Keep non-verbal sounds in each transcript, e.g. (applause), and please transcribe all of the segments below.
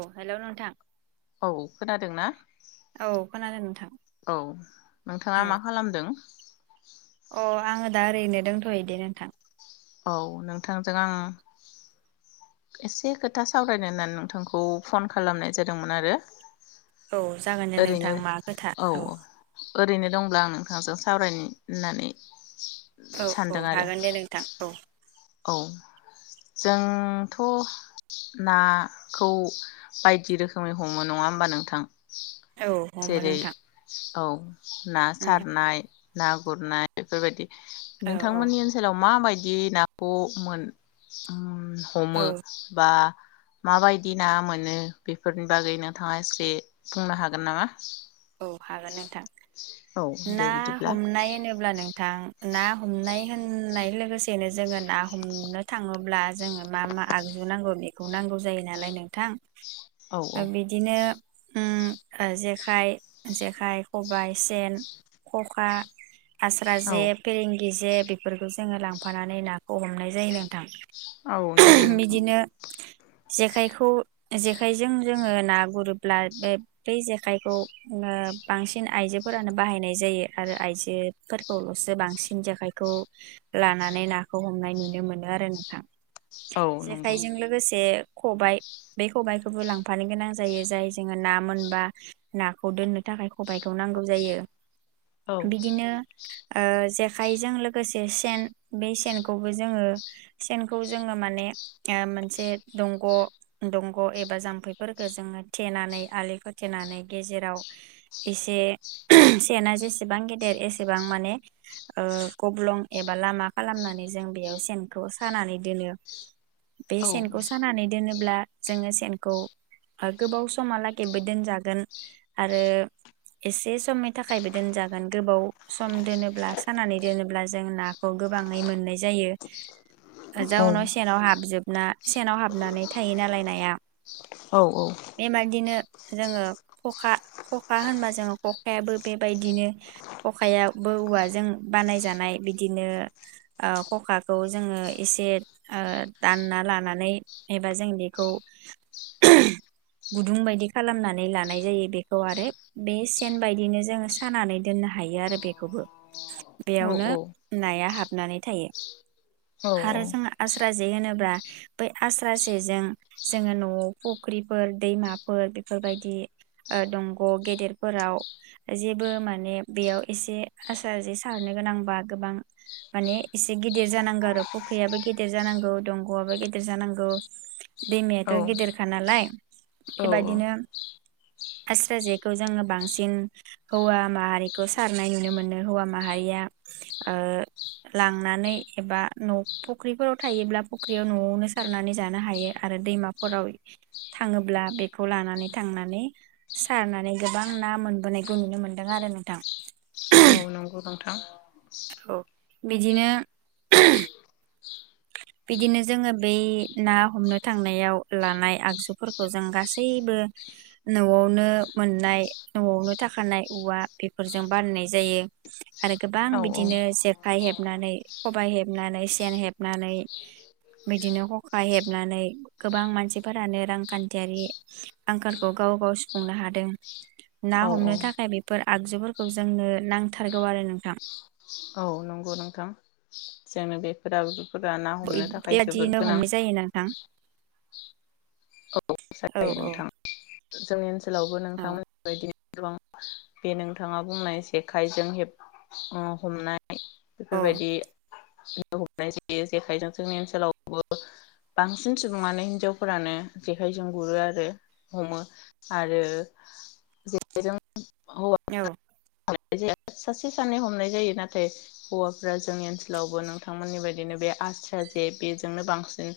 औ हेलौ नोंथां औ खोनादोंना औ खोनादों नोंथां औ नोंथाङा औ मा खालामदों? अ आङो दा ओरैनो दोनथ' दे नोंथां। औ नोंथांजों आं एसे खोथा सावरायनो होननानै नोंथांखौ फन खालामनाय जादोंमोन आरो औ जागोन दे ओरैनो नोंथां मा खोथा औ ओरैनो दंब्ला आं नोंथांजों सावरायनो होननानै औ औ सानदों आरो हागोन दे नोंथां औ औ जोंथ' नाखौ बायदि रोखोमै हमो नङा होमबा नोंथां औ नंगौ जेरै नोंथां। औ ना उम सारनाय ना गुरनाय बेफोरबायदि औ औ नोंथांमोननि ओनसोलाव मा बायदि दि ना ब मोन औ हमो बा माबायदि ना मोनो बेफोरनि बागै नोंथाङा एसे बुंनो हागोन नामा? औ हागोन नोंथां औ दे ना बिदिब्ला हमनाय होनोब्ला नोंथां ना हमनाय होननाय लोगोसेनो जोङो ना हमनो थाङोब्ला। जोङो मा मा आगजु नांगौनि खौ नांगौ जायो नालाय नोंथां। औ ओ औ बिदिनो उम ओ जेखाय जेखाइ, खबाइ, सेन, खखा आस्रा औ जे, फोरेग गिजे बेफोरखौ जोङो लांफानानै नाखौ हमनाय जायो नोंथां। औ नंगौ नोंथां बिदिनो जेखायखौ खाइजों जोङो ना गुरोब्ला बे बै जेखाइखौ ओ बांसिन आइजोफोरानो बाहायनाय जायो आरो आइजोफोरखौल'सो बांसिन जेखाइखौ लानानै नाखौ हमनाय नुनो मोनो आरो नोंथां। औ नंगौ जेखाइजों लोगोसे खबाय बे खबाइखौबो लांफानो गोनां जायो जाय जोङो ना मोनबा नाखौ दोननो थाखाय सबायखौ नांगौ जायो। औ बिदिनो ओ जेखाइजों लोगोसे सेन बे सेनखौबो जोङो सेनखौ जोङो माने मोनसे दंग' दंग' एबा जाम्फैफोरखौ जोङो थेनानै आलि खो थेनानै गेजेराव एसे सेनाआ जेसेबां गेदेर एसेबां माने ओ गब्लं एबा लामा खालामनानै जों बेयाव सेनखौ सानानै दोनो। बे औ सेनखौ सानानै दोनोब्ला जोङो सेनखौ गोबाव समालागैबो दोनजागोन। आरो एसे समनि थाखायबो दोनजागोन गोबाव सम दोनोब्ला सानानै दोनोब्ला जों नाखौ गोबाङै मोननाय जायो औ जाउनाव सेनाव हाबजोबना सेनाव हाबनानै थायो नालाय नाया औ बेबादिनो जोङो। ख'खा ख'खा होनबा जोङो ख'खायाबो बेबायदिनो ख'खायाबो औवाजों बानायजानाय बिदिनो ओख'खाखौ जोङो एसे ओ दानना लानानै एबा जों बेखौ गुदुं बायदि खालामनानै लाना नाय जायो बे आरो बे सेन बायदिनो जोङो सानानै दोननो हायो आरो बेखौबो। औ बेयावनो नाया हाब नानै थायो। हारो जों आस आस्रा जे होनोब्ला बै आस्रा जेजों जोङो न'आव फुख्रिफोर दैमाफोर बेफोरबायदि ओ दंग' गेदेरफोराव जेबो माने बेयाव एसे आसार जे सारनो गोनांबा गोबां माने एसे गिदिर जानांगौ आरो फुख्रियाबो गेदिर जानांगौ दंग'आबो गेदेर जानांगौ औ दैमायाथ' गेदेरखा नालाय औ बेबाददिनो आस्रा जेखौ जोङो बांसिन हौवा माहारिखौ सारनाय नुनो मोनो हौवा माहारिया ओ लांनानै एबा न' फुख्रिफोराव थायोब्ला फुख्रियाव न'आवनो सारनानै जानो हायो आरो दैमाफोराव थाङोब्ला बेखौ लानानै थांना सारनानै गोबां ना मोनबोनायखौ नुनो मोनदों आरो नोंथां। औ नंगौ नोंथां औ बिदिनो। बिदिनो जोङो बै ना हमनो थांनायाव लानाय आगजुफोरखौ जों गासैबो न'आवनो मोननाय न'आवनो थाखानाय औवा बेफोरजों बानायनाय जायो आरो गोबां औ बिदिनो जेखाइ हेबनानै खबाय हेबनानै सेन हेब नानै बिदिनो ख'खा हेबनानै गोबां मानसिफोरानो रांखान्थियारि आंखालखौ गाव गाव सुफुंनो हादों ना औ औ हमनो थाखाय बेफोर आगजुफोरखौ जोंनो नांथारगौ आरो नोंथां। नगौ नोथां जोङो बेफोर ना हमनो थाखाय जोबोर बेबायादिनो गोनां हमनाय जायो नोंथां। (unintelligible) औ जायो औ नोंथां जोंनि ओनसोल आवबो औ नोंथांमोननि बायदि गोबां बे नोंथाङा बुंनाय जेखाइजों हेब हमनाय औ बेफोरबायदि। हमनाय जायो जेखायजों जोंनि ओनसोलावबो बांसिन सुबुङानो हिनजावफोरानो आखाइजों गुरो आरो हमो आरो जेजों औ। (unintelligible) सासे सानै हमनाय जायो नाथाय हौवाफ्रा जोंनि ओनसोलावबो नोंथांमोननि बायदिनो बे आस्रा जे बेजोंनो बांसिन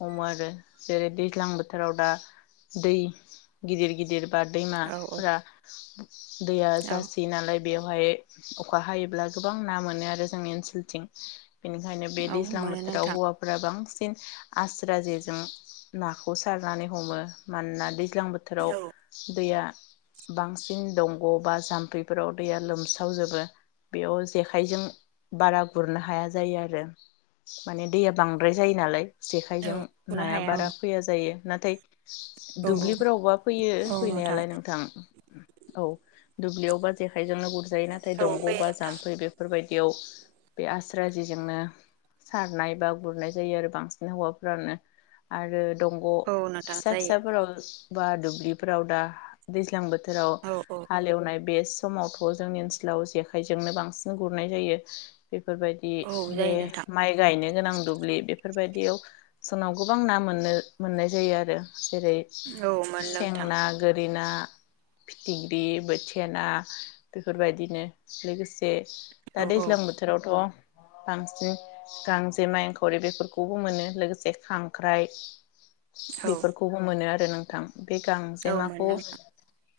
हमो आरो जेरै दैज्लां बोथोराव दा दै गिदिर गिदिर बा औ दैमाफोरा दैया औ जासे। बि नालाय बेवहाय अखा हायोब्ला गोबां ना मोनो आरो जोंनि ओनसोलथिं बेनिखायनो बे औ दैज्लां मोनो बोथोराव नोंथां हौवाफोरा बांसिन आस्रा जेजों नाखौ सारनानै हमो मानोना दै ज्लां बोथोराव औ दैया बांसिन दंग' बा जाम्फै बेफोराव दैया लोमस्रावजोबो बेयाव जेखाइजों बारा गुरनो हाया जायो आरो माने दैया बांद्राय जायो नालाय। औ जेखाइजों खनो नाया हाया औ बारा फैया जायो नाथाय औ औ दुब्लिफ्रावबा फैयो फैनायालाय नोंथां औ दुब्लियावबा जेखाय जोंनो गुरजायो नाथाय औ दंग' फैयो बा नोंथां जाम्फै बेफोर बायदियाव बे आस्रा जेजोंनो सारनाय बा गुरनाय जायो आरो बांसिन हौवाफोरानो आरो दंग' औ नोंथां फिसा जायो फिसाफोराव बा दुब्लिफोराव दा दैज्लां बो थोराव औ हालेवनाय बेस समावथ' जोंनि ओनसोलाव जेखाइजोंनो बांसिन गुरनाय जायो बेफोरबायदि औ बे जायो नोंथां माइ गायनो गोनां दुब्लि बे बेफोरबायदियाव जोंनाव गोबां ना मोननो मोननाय जायो आरो जेरै औ मोनो सें नोंथां ना, गोरि ना फिथिख्रि, बोथिया ना बेफोरबायदिनो लोगोसे दा औ औ दैज्लां बोथोरावथ' बांसिन गांजेमा, इंखावरि बेफोरखौबो मोनो लोगोसे खांख्राइ औ बेफोरखौबो मोनो आर रो नोंथां। बे औ मोनो गांजेमाखौ नोंथां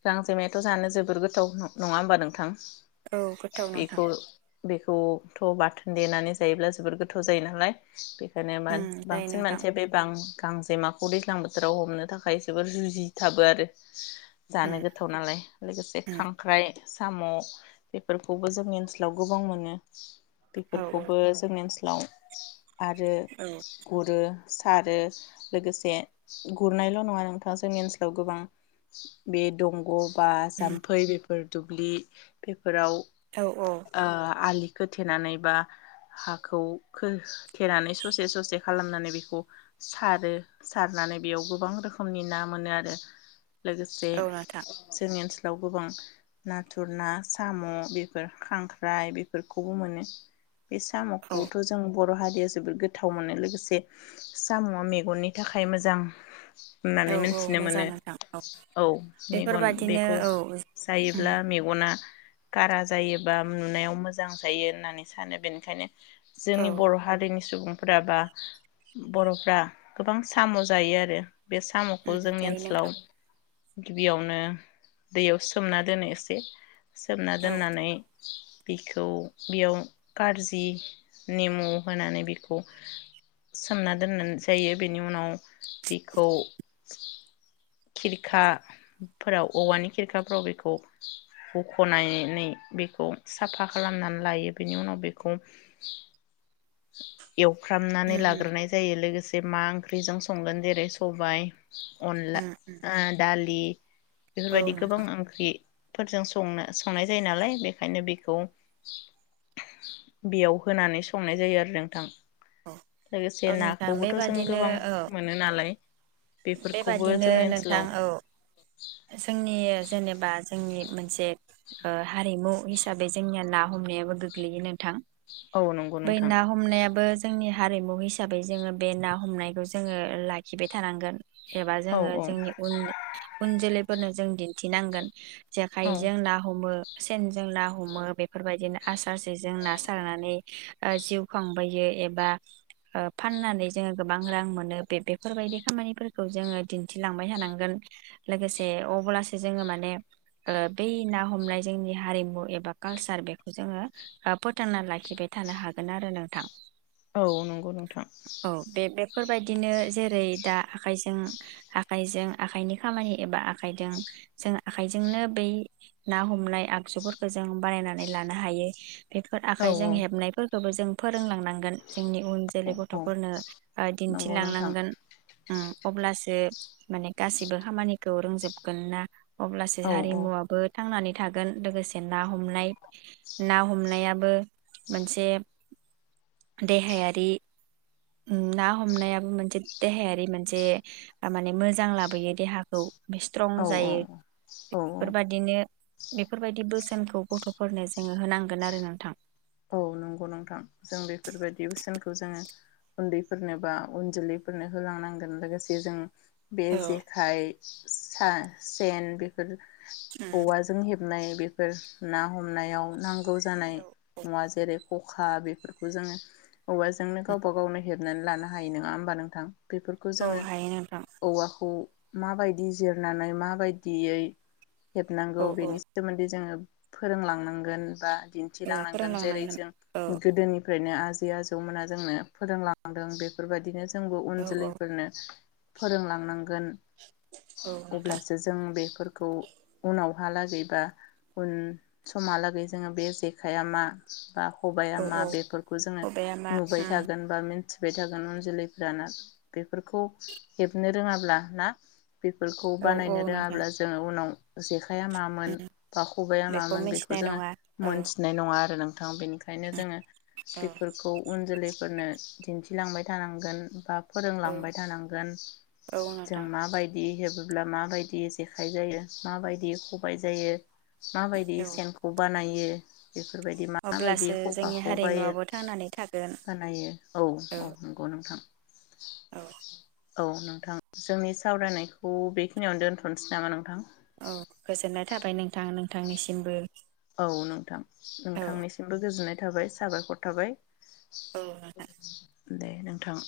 गांजेमायाथ' जानो जोबोर गोथाव नङा होमबा नोंथां? औ गोथाव नोंथां। बेखौ बेखौथ' बाथोन देनानै जायोब्ला जोबोर गोथाव जायो नालाय बे उम (unintelligible) जायो बांसिन नोंथां मानसिया बे गां गांजेमाखौ दैज्लां बोथोराव हमनो थाखाय जोबोर जुजिथाबो आरो जानो उम गोथाव नालाय लोगोसे उम खां ख्राय, साम' बेफोरखौबो जोंनि ओनसोलाव गोबां मोनो। औ औ बेफोरखौबो जोंनि ओनसोल लाव आरो औ गुरो सारो लोगोसे गुरनायल' नङा नोंथाङा जोंनि ओनसोलाव गोबां बे दंग' बा जाम्फै बेफोर फोर दुब्लि बे फोराव औ औ ओ आलि खोथेनानै बा हाखौ खोथेनानै स'से स'से खालामनानै बिखौ सारो सारनानै बेयाव गोबां रोखोमनि ना मोनो आरो। लोगोसे औ नोंथां जोंनि ओनसोलाव दाव गोबां नाथुर ना साम' बेफोर खांख्राइ बेफोरखौबो मोनो। बे औ साम'खौथ जों बर' हारि यो जोबोद गोथाव मोनो लोगोसे साम'आ मेगननि थाखाय मोजां। होननानै औ औ मिथिनो मोजां मोनो नोंथां औ मेगन बेफोरबादिनो बेखौ औ थायोब्ला मेगना गारा जायोबा नुनायाव मोजां जायो होननानै सानो बेनिखायनो औ जोंनि बर' हारिनि सुबुं फ्रा बा बर'फ्रा गोबां साम' जायो आरो। बे साम'खौ जोंनि जायो ओनसोलाव नोंथां गिबियावनो दैयावसो सोमना दोनो एसे सोमना औ दोननानै बिखौ बेयाव कारजि नेमु होनानै बेखौ सोमना दोननाय जायो बेनि उनाव बिखौ खिरखाफोराव औवानि खिरखा फ्राव बेखौ बख'नानै बेखौ साफा खालामनानै लायो बेनि उनाव बेखौ (inaudible) एवफ्रामनानै उम उम लाग्रोनाय जायो लोगोसे मा ओंख्रिजों संगोन जेरै सबाय अनला उम आ ओ दालि औ बेफोरबायदि गोबां नोंथां ओंख्रि फोरजों संनो संनाय जायो नालाय बेखायनो बेखौ बेयाव होनानै संनाय जायो आरो नोंथां। औ लोगोसे औ नोंथां नाखौबोथ' जों गोबां मोनो नालाय। बे बेफोरखौबो बादिनो जोंनि ओनसोलाव नोंथां औ जोंनि जेनेबा जोंनि मोनसे ओ हारिमु हिसाबै जोंनिया ना हमनायाबो गोग्लैयो नोंथां। औ नंगौ बै नोंथां ना हमनायाबो जोंनि हारिमु हिसाबै जोङो बे ना हमनायखौ जोङो लाखिबाय थानांगोन। एबा औ जोङो औ जोंनि उन उन जोलै फोरनो जों दिन्थिनांगोन। औ जेखाइजों ना हमो सेनजों ना हमो बेफोरबायदिनो आस बा जेजों ना सारनानै ओ जिउ खांबोयो एबा ओ फाननानै जोङो गोबां रां मोनो बे बेफोर बायदि खामानिफोर खौ जोङो दिन्थिलांबाय थानांगोन लोगोसे अब्लासो जोङो माने ओ बै ना हमनाय जोंनि हारिमु एबा कालसार बेखौ जोङो फोथांना लाखिबाय थानो हागोन आरो नोंथां। औ नंगौ नोंथां फोरबायदिनो जेरै- दा खाइजों आखाइजों आखाइनि खामानि एबा आखाइजों जों आखाइजोंनो बै ना हमनाय आगजुफोरखौ जों बानायनानै लानो हाय बेफोर औ आखाइजों हेबनायफोर गोबो जों फोर फोरोंलांनांगोन जोंनि उन जोलै औ औ गथफोरनो ओ नंगौ नोंथां दिन्थिलांनांगोन। ओम अब्लासो माने गासिबो खामानिखौ रोंजोबगोन ना अब्लासो औ औ हारिमुवाबो थांनानै थागोन लोगोसे ना हनाय ना हमनाया बो मोनसे देहायारि ना हमनायाबो मोनसे देहा बे मोनसे तामाने मोजां लाबोयो देहाखौ स्ट्रं औ जायो औ औ बेफोरबादिनो बेफोरबायदि बोसोनखौ गथ'फोरनो जोङो होनांगोन आरो नोंथां औ नंगौ नोंथां जों बेफोरबायदि बोसोनखौ जोङो उन्दैफोरनो बा उन जोलैफोरनो होलांनांगोन लोगोसे जों बे जेखाइ सा सेन बेफोर औवाजों हेब नाय बेफोर ना हमनायाव नां गौ जानाय जेरै- खखा बेफोरखौ जोङो औवाजोंनो गावबा गावनो हेबनानै बेफोरखौ औ जोङो हायो नोंथां औवाखौ माबायदि जिरनानै माबायदियै औ हेबनांगौ औ बेनि सोमोन्दै जोङो फोरोंलांनांगोन बा दिन्थिलांनां गोन जों जेरै- फोरोंलांनांगोन जों औ गोदोनिफ्रायनो आ आजै आजौमोना जोंनो फोरोंलांदों बेफोरबायदिनो जोंबो उन औ औ जोलैफोरनो फोरोंलांनां गोन औ नोंथां अब्लासो जों बेफोर खौ उनावहालागै बा उन समहालागै जोङो बे जेखाइआ मा बा खबाया औ मा औ बेफोरखौ जोङो खबाया मा नुबाय उम थागोन बा मिनथि बाय थागोन उन जोलैफ्रा ना बेफोरखौ हेबनो रोङाब्ला ना बेफोरखौ औ औ बानायनो नोंथां रोङाब्ला जोङो उनाव जेखाइया मामोन बा खबाइआ मामोन बेखौ मिथिनाय जोङो नङा औ मोनथिनाय नङा आरो नों थ' बेनि खायनो जोङो औ बेफोरखौ उन जोलै फोरनो दिन्थिलांबाय थानांगोन बा औ फोरोंलांबाय थानांगोन औ जों नोंथां माबायदि हेब बोब्ला माबायदि जेखाइ जायो माबायदि खबाइ जायो माबायदि औ सेनखौ बानायो यो बेफोरबायदि मा माबायदि अब्लासो जोंनि खखाखौ बायो हारिमुवाबो थांनानै थागोन बानायो औ औ नंगौ नोंथां। औ औ नोंथां जोंनि सावरायनायखौ बेखिनियावनो दोनथ'नोसै नामा नोंथां? औ गोजोननाय थाबाय नोंथां नों थांनिसिमबो औ नोंथां नोंथांनिसिमबो गोजोननाय थाबाय साबायखर थाबाय। औ (inaudible) दे नोंथां।